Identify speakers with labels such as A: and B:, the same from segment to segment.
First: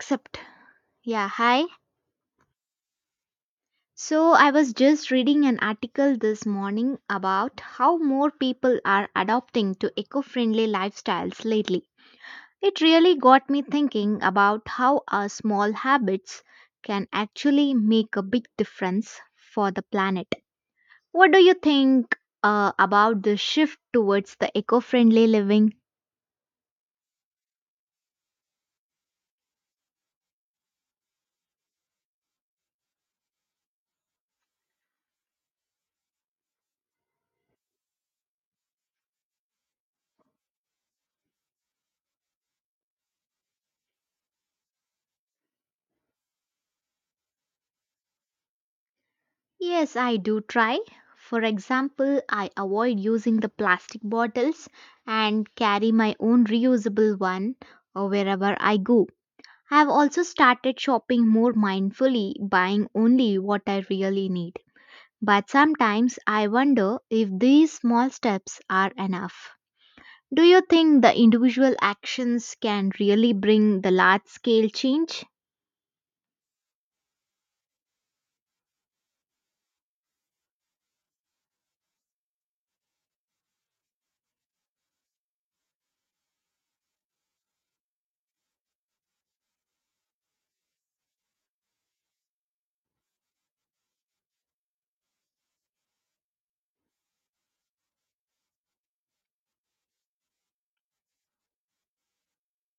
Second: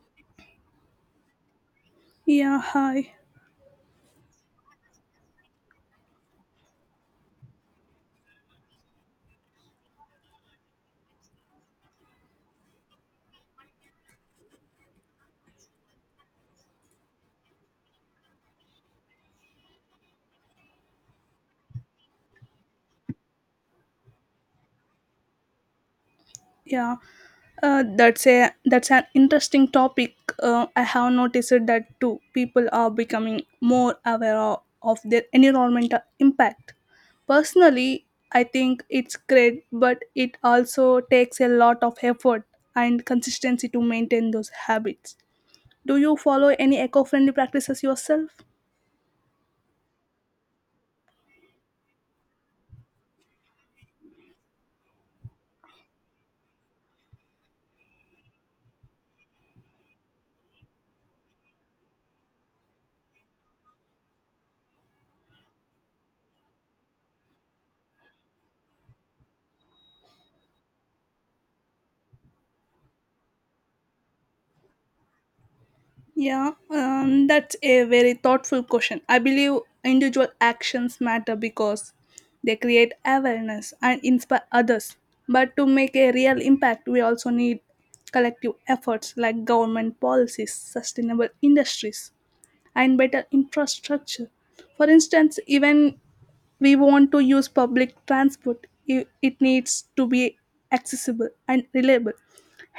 A: Except, yeah, hi.
B: Yeah, hi.
A: So, I was just reading an article this morning about how more people are adopting to eco friendly lifestyles lately. It really got me thinking about how our small habits can actually make a big difference for the planet. What do you think about the shift towards the eco friendly living?
B: Yeah, that's a that's an interesting topic. I have noticed that too. People are becoming more aware of their environmental impact. Personally, I think it's great, but it also takes a lot of effort and consistency to maintain those habits. Do you follow any eco-friendly practices yourself?
A: Yes, I do try. For example, I avoid using the plastic bottles and carry my own reusable one wherever I go. I have also started shopping more mindfully, buying only what I really need. But sometimes I wonder if these small steps are enough. Do you think the individual actions can really bring the large scale change?
B: Yeah, that's a very thoughtful question. I believe individual actions matter because they create awareness and inspire others. But to make a real impact, we also need collective efforts like government policies, sustainable industries, and better infrastructure. For instance, even we want to use public transport, it needs to be accessible and reliable.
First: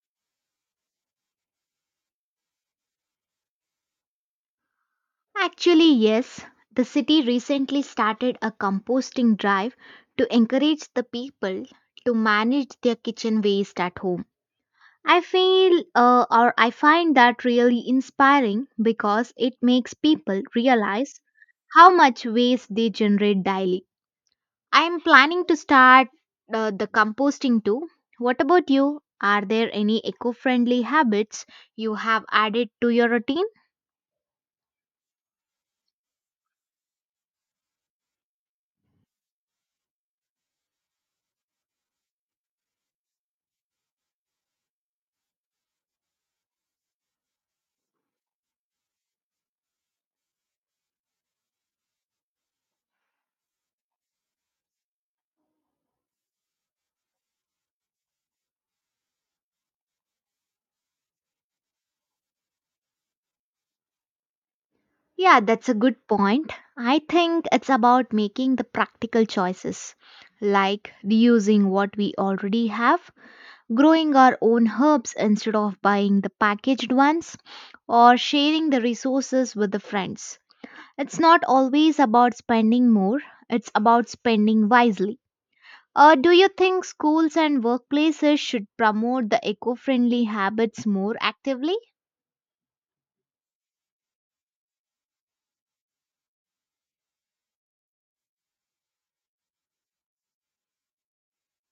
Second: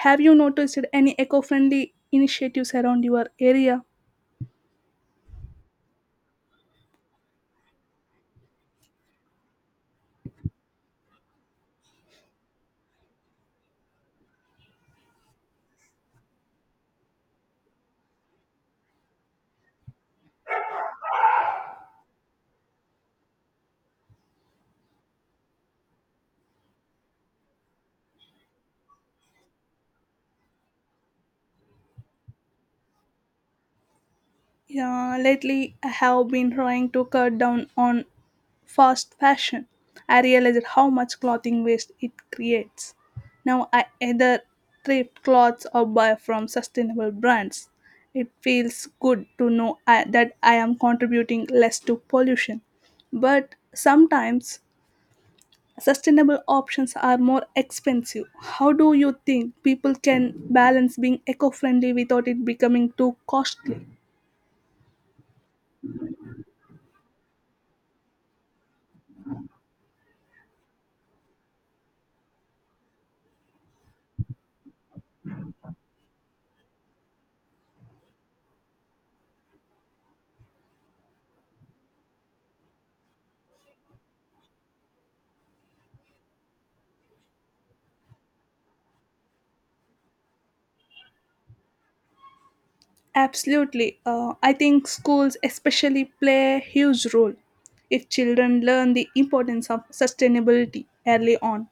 B: Have you noticed any eco-friendly initiatives around your area?
A: Actually, yes. The city recently started a composting drive to encourage the people to manage their kitchen waste at home. I feel or I find that really inspiring because it makes people realize how much waste they generate daily. I am planning to start the composting too. What about you? Are there any eco friendly habits you have added to your routine?
B: Yeah, lately I have been trying to cut down on fast fashion. I realized how much clothing waste it creates. Now I either thrift clothes or buy from sustainable brands. It feels good to know that I am contributing less to pollution. But sometimes sustainable options are more expensive. How do you think people can balance being eco friendly without it becoming too costly?
A: Yeah, that's a good point. I think it's about making the practical choices, like reusing what we already have, growing our own herbs instead of buying the packaged ones, or sharing the resources with the friends. It's not always about spending more, it's about spending wisely. Do you think schools and workplaces should promote the eco friendly habits more actively?
B: Absolutely. I think schools especially play a huge role. If children learn the importance of sustainability early on,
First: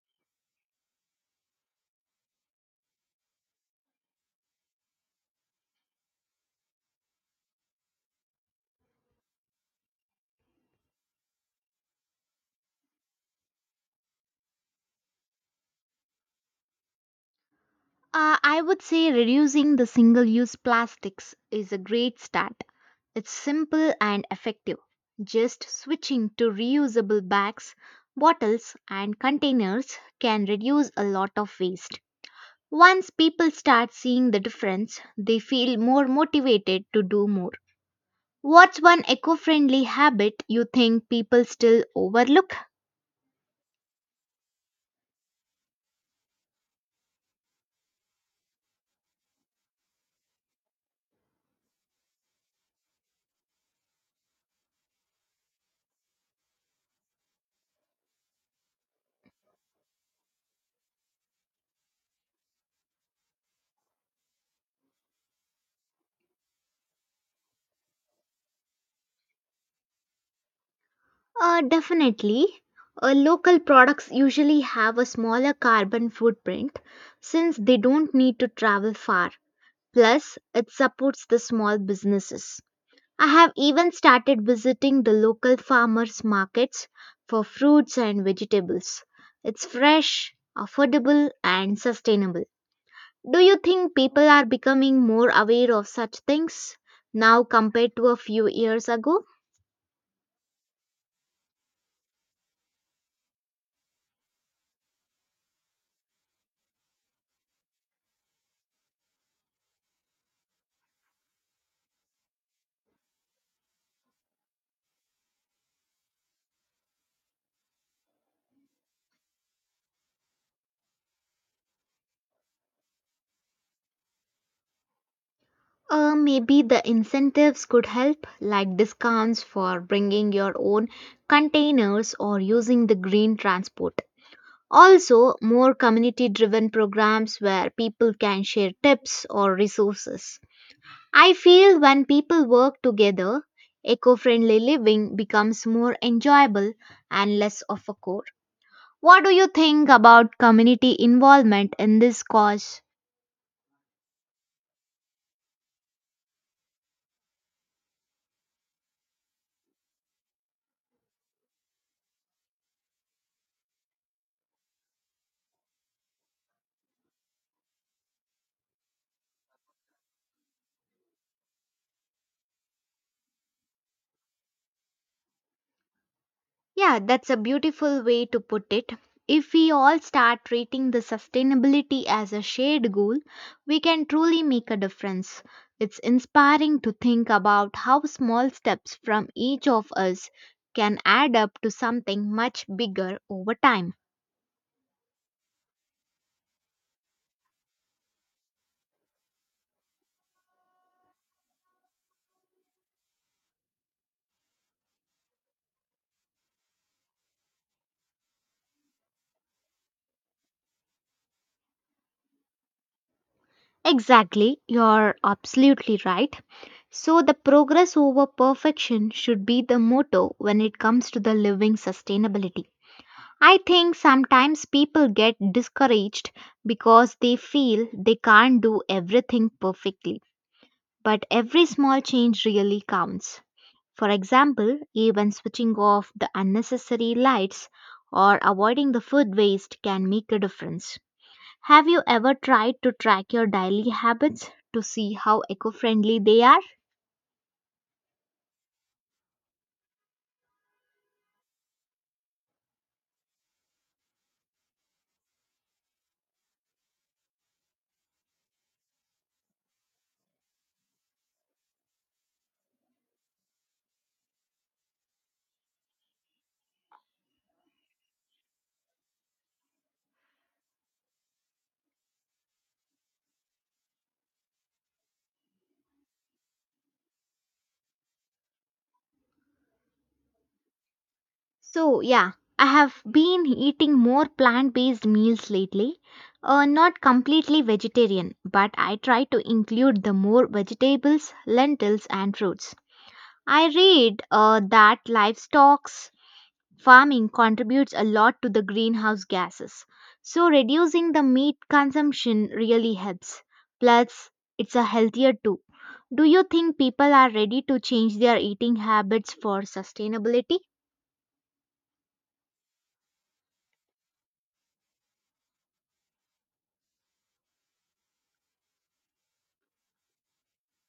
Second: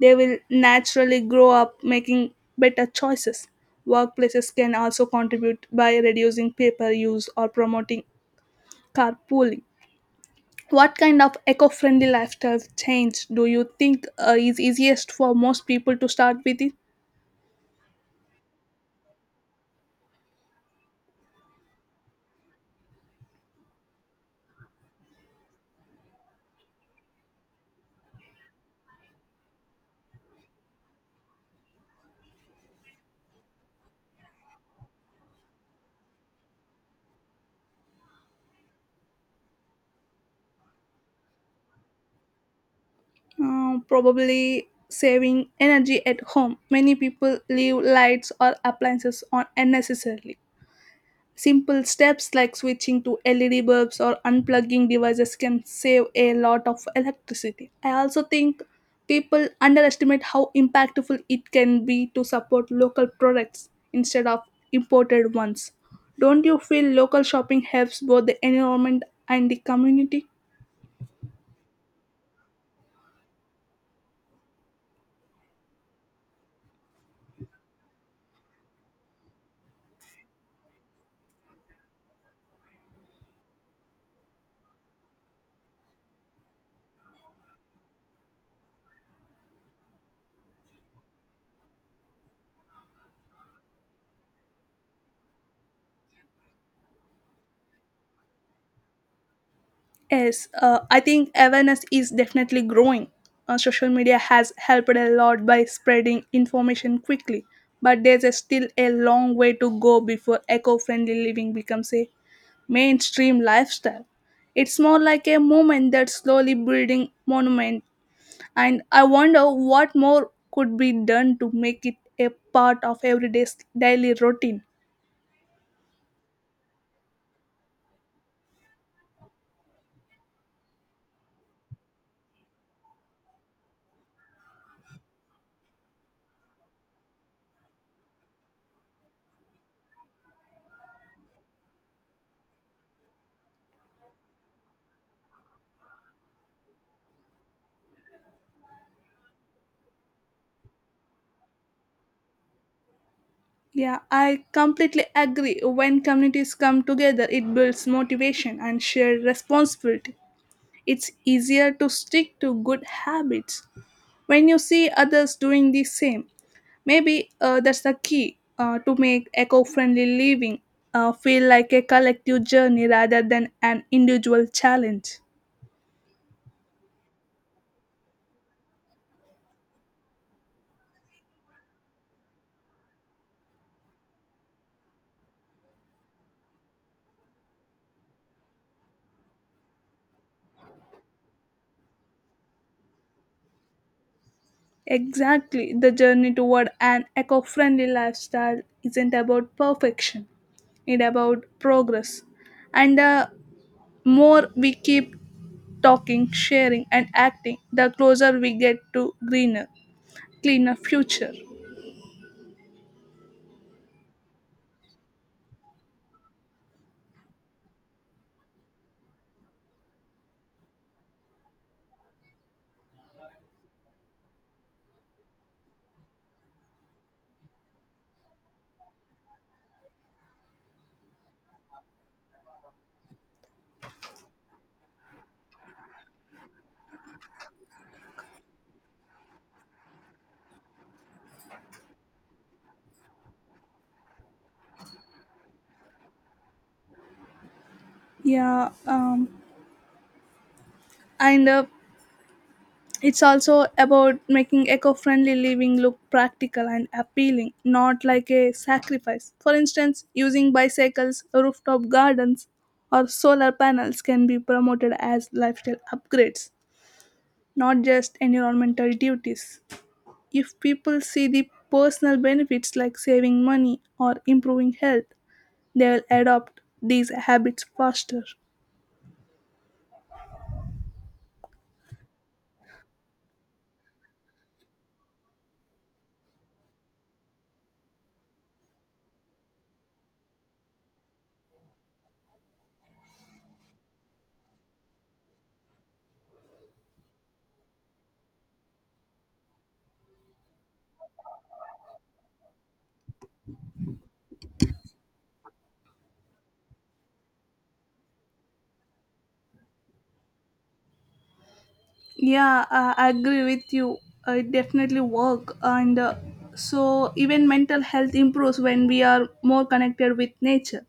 B: they will naturally grow up making better choices. Workplaces can also contribute by reducing paper use or promoting carpooling. What kind of eco friendly lifestyle change do you think is easiest for most people to start with?
A: I would say reducing the single use plastics is a great start. It's simple and effective. Just switching to reusable bags, bottles, and containers can reduce a lot of waste. Once people start seeing the difference, they feel more motivated to do more. What's one eco friendly habit you think people still overlook?
B: Probably saving energy at home. Many people leave lights or appliances on unnecessarily. Simple steps like switching to LED bulbs or unplugging devices can save a lot of electricity. I also think people underestimate how impactful it can be to support local products instead of imported ones. Don't you feel local shopping helps both the environment and the community?
A: Definitely. Local products usually have a smaller carbon footprint since they don't need to travel far. Plus, it supports the small businesses. I have even started visiting the local farmers' markets for fruits and vegetables. It's fresh, affordable, and sustainable. Do you think people are becoming more aware of such things now compared to a few years ago?
B: Yes, I think awareness is definitely growing. Social media has helped a lot by spreading information quickly, but there's a still a long way to go before eco friendly living becomes a mainstream lifestyle. It's more like a movement that's slowly building monument, and I wonder what more could be done to make it a part of everyday's daily routine.
A: Maybe the incentives could help, like discounts for bringing your own containers or using the green transport. Also, more community driven programs where people can share tips or resources. I feel when people work together, eco friendly living becomes more enjoyable and less of a chore. What do you think about community involvement in this cause?
B: Yeah, I completely agree. When communities come together, it builds motivation and shared responsibility. It's easier to stick to good habits when you see others doing the same. Maybe that's the key to make eco friendly living feel like a collective journey rather than an individual challenge.
A: Yeah, that's a beautiful way to put it. If we all start treating the sustainability as a shared goal, we can truly make a difference. It's inspiring to think about how small steps from each of us can add up to something much bigger over time.
B: Exactly, the journey toward an eco friendly lifestyle isn't about perfection, it's about progress and the more we keep talking, sharing, and acting, the closer we get to greener, cleaner future.
A: Exactly, you're absolutely right. So, the progress over perfection should be the motto when it comes to the living sustainability. I think sometimes people get discouraged because they feel they can't do everything perfectly. But every small change really counts. For example, even switching off the unnecessary lights or avoiding the food waste can make a difference. Have you ever tried to track your daily habits to see how eco friendly they are?
B: Yeah, and it's also about making eco-friendly living look practical and appealing, not like a sacrifice. For instance, using bicycles, rooftop gardens, or solar panels can be promoted as lifestyle upgrades, not just environmental duties. If people see the personal benefits like saving money or improving health, they will adopt these habits faster.
A: So, yeah, I have been eating more plant based meals lately. Not completely vegetarian, but I try to include the more vegetables, lentils, and fruits. I read that livestock farming contributes a lot to the greenhouse gases. So, reducing the meat consumption really helps. Plus, it's a healthier too. Do you think people are ready to change their eating habits for sustainability?
B: Yeah, I agree with you. It definitely work, and so even mental health improves when we are more connected with nature.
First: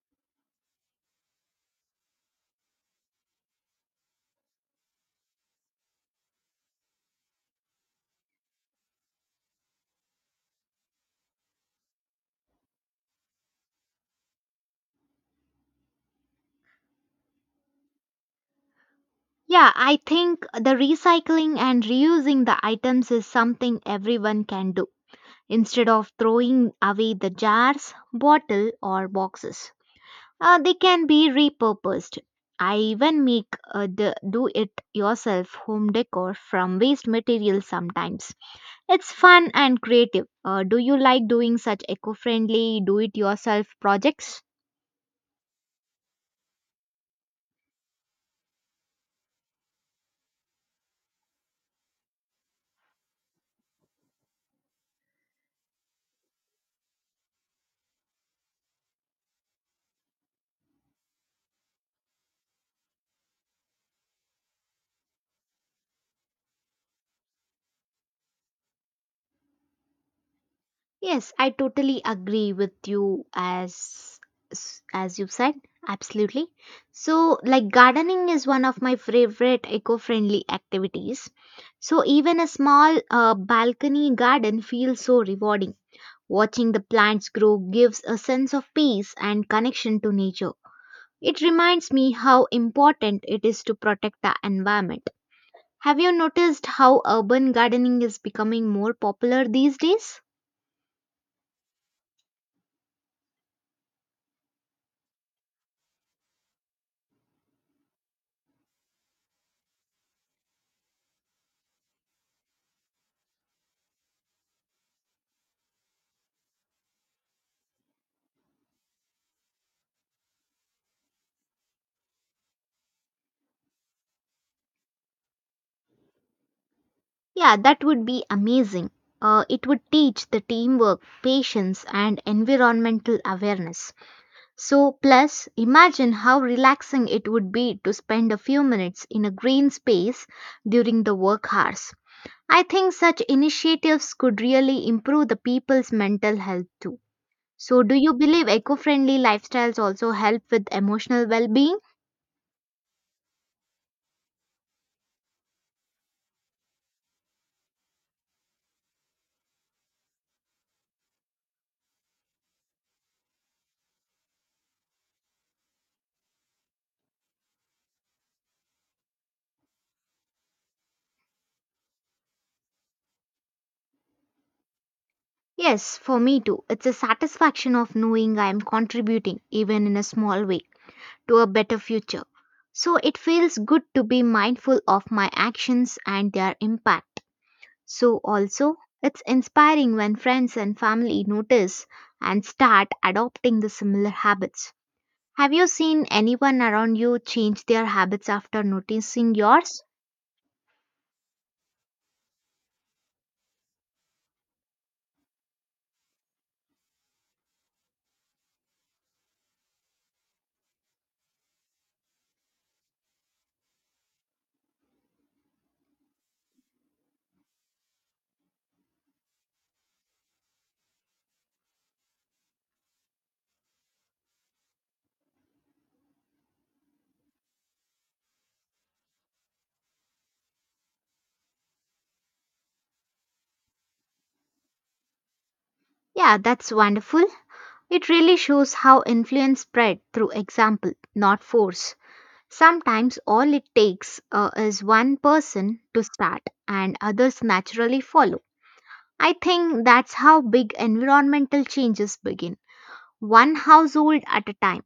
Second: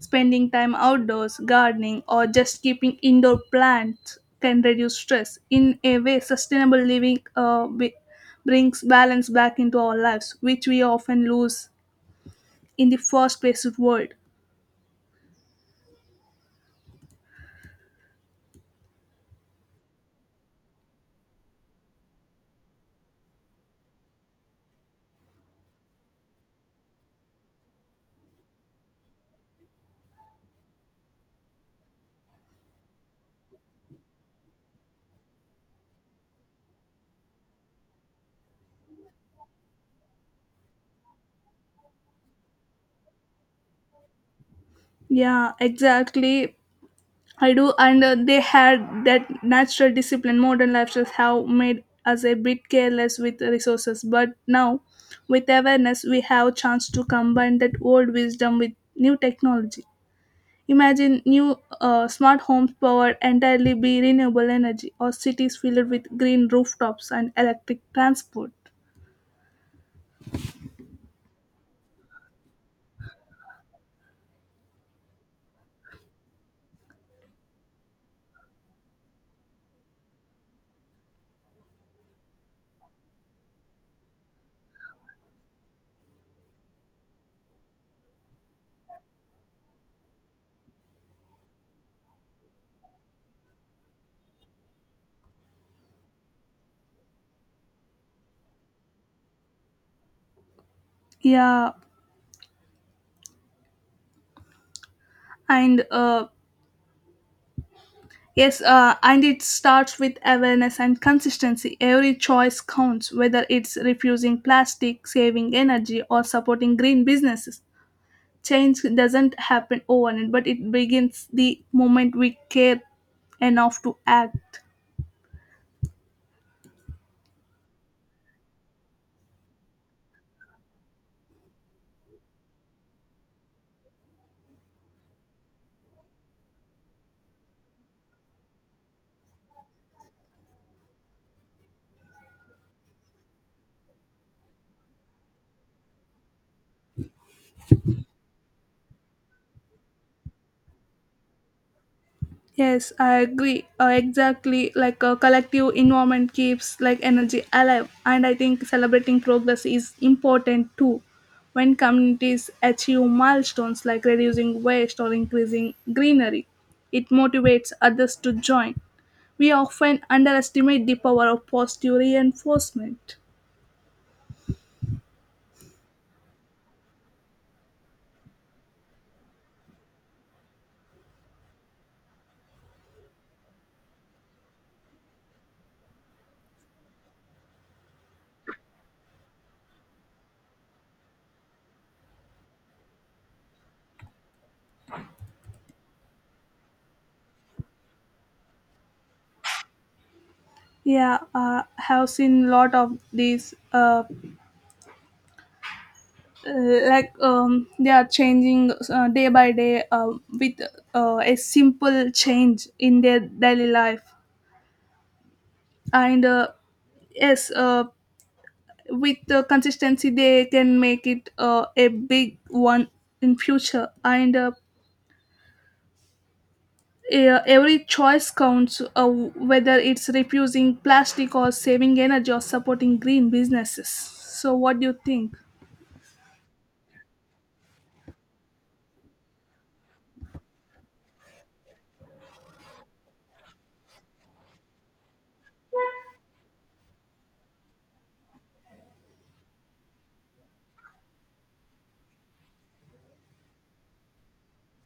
B: Spending time outdoors, gardening, or just keeping indoor plants can reduce stress. In a way, sustainable living brings balance back into our lives, which we often lose in the fast paced world.
A: Yeah, I think the recycling and reusing the items is something everyone can do instead of throwing away the jars, bottle, or boxes. They can be repurposed. I even make the do it yourself home decor from waste materials sometimes. It's fun and creative. Do you like doing such eco friendly do it yourself projects?
B: Yeah, exactly. I do, and they had that natural discipline. Modern lifestyles have made us a bit careless with the resources, but now, with awareness, we have a chance to combine that old wisdom with new technology. Imagine new smart homes powered entirely by renewable energy, or cities filled with green rooftops and electric transport.
A: Yes, I totally agree with you as you've said. Absolutely. So, like gardening is one of my favorite eco-friendly activities. So, even a small balcony garden feels so rewarding. Watching the plants grow gives a sense of peace and connection to nature. It reminds me how important it is to protect the environment. Have you noticed how urban gardening is becoming more popular these days?
B: Yeah, and uh, Yes, and it starts with awareness and consistency. Every choice counts, whether it's refusing plastic, saving energy, or supporting green businesses. Change doesn't happen overnight, but it begins the moment we care enough to act.
A: Yeah, that would be amazing. It would teach the teamwork, patience, and environmental awareness. So, plus, imagine how relaxing it would be to spend a few minutes in a green space during the work hours. I think such initiatives could really improve the people's mental health too. So, do you believe eco friendly lifestyles also help with emotional well being?
B: Yes, I agree. Exactly, like a collective environment keeps like energy alive, and I think celebrating progress is important too. When communities achieve milestones like reducing waste or increasing greenery, it motivates others to join. We often underestimate the power of positive reinforcement.
A: Yes, for me too. It's a satisfaction of knowing I am contributing, even in a small way to a better future. So it feels good to be mindful of my actions and their impact. So also, it's inspiring when friends and family notice and start adopting the similar habits. Have you seen anyone around you change their habits after noticing yours?
B: Yeah, I have seen a lot of these. They are changing day by day with a simple change in their daily life and yes uh, with the consistency they can make it a big one in future and every choice counts, whether it's refusing plastic or saving energy or supporting green businesses. So what do you think?
A: Yeah, that's wonderful. It really shows how influence spread through example, not force. Sometimes all it takes is one person to start and others naturally follow. I think that's how big environmental changes begin, one household at a time.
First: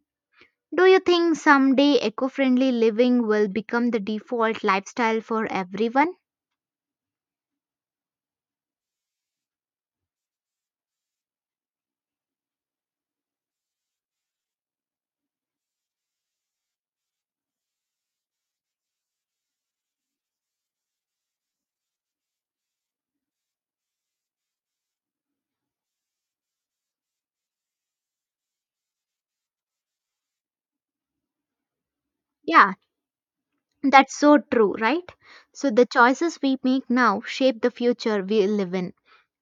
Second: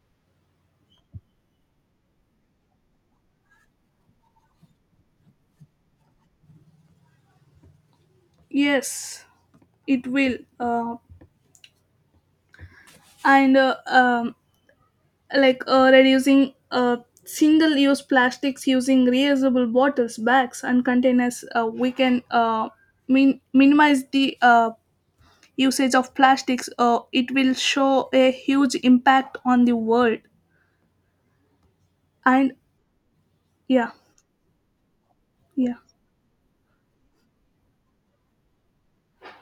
A: Do you think someday eco friendly living will become the default lifestyle for everyone?
B: Yes, it will, and like reducing single use plastics, using reusable bottles, bags and containers, we can minimize the usage of plastics. It will show a huge impact on the world. And
A: Yeah,
B: yeah
A: that's so true, right? So
B: yeah
A: the choices we make now shape the future we live in,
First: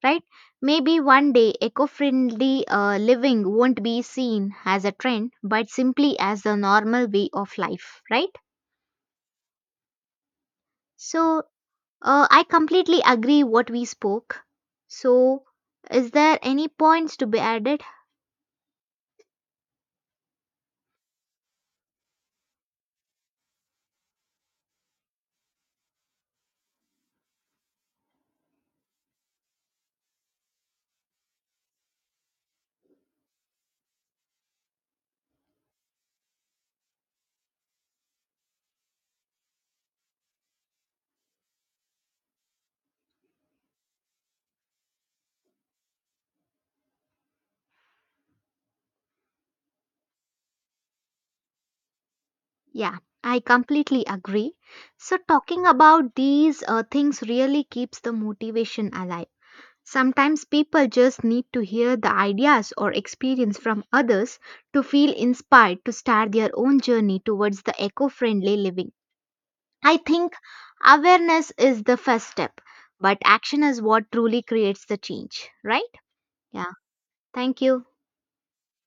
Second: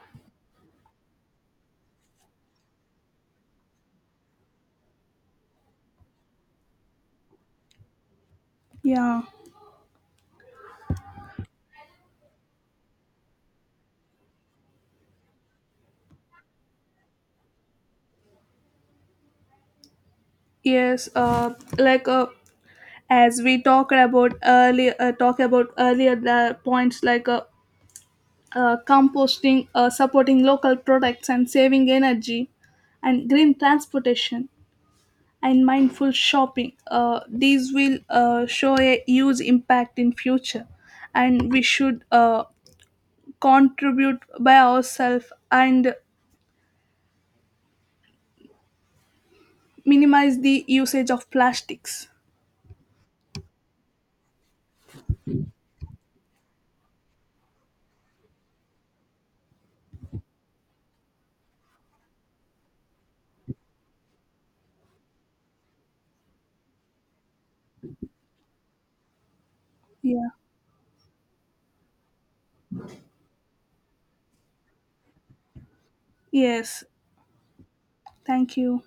A: right? Maybe one day eco friendly living won't be seen as a trend but simply as the normal way of life, right?
B: yeah
A: So, I completely agree what we spoke. So, is there any points to be added?
B: yes like As we talked about earlier, the points like composting, supporting local products, and saving energy, and green transportation and mindful shopping. These will show a huge impact in future, and we should contribute by ourselves and minimize the usage of plastics.
A: Yeah, I completely agree. So, talking about these things really keeps the motivation alive. Sometimes people just need to hear the ideas or experience from others to feel inspired to start their own journey towards the eco friendly living. I
B: Yeah.
A: think awareness is the first step, but action is what truly creates the change, right? Yeah,
B: Yes.
A: thank you.
B: Thank you.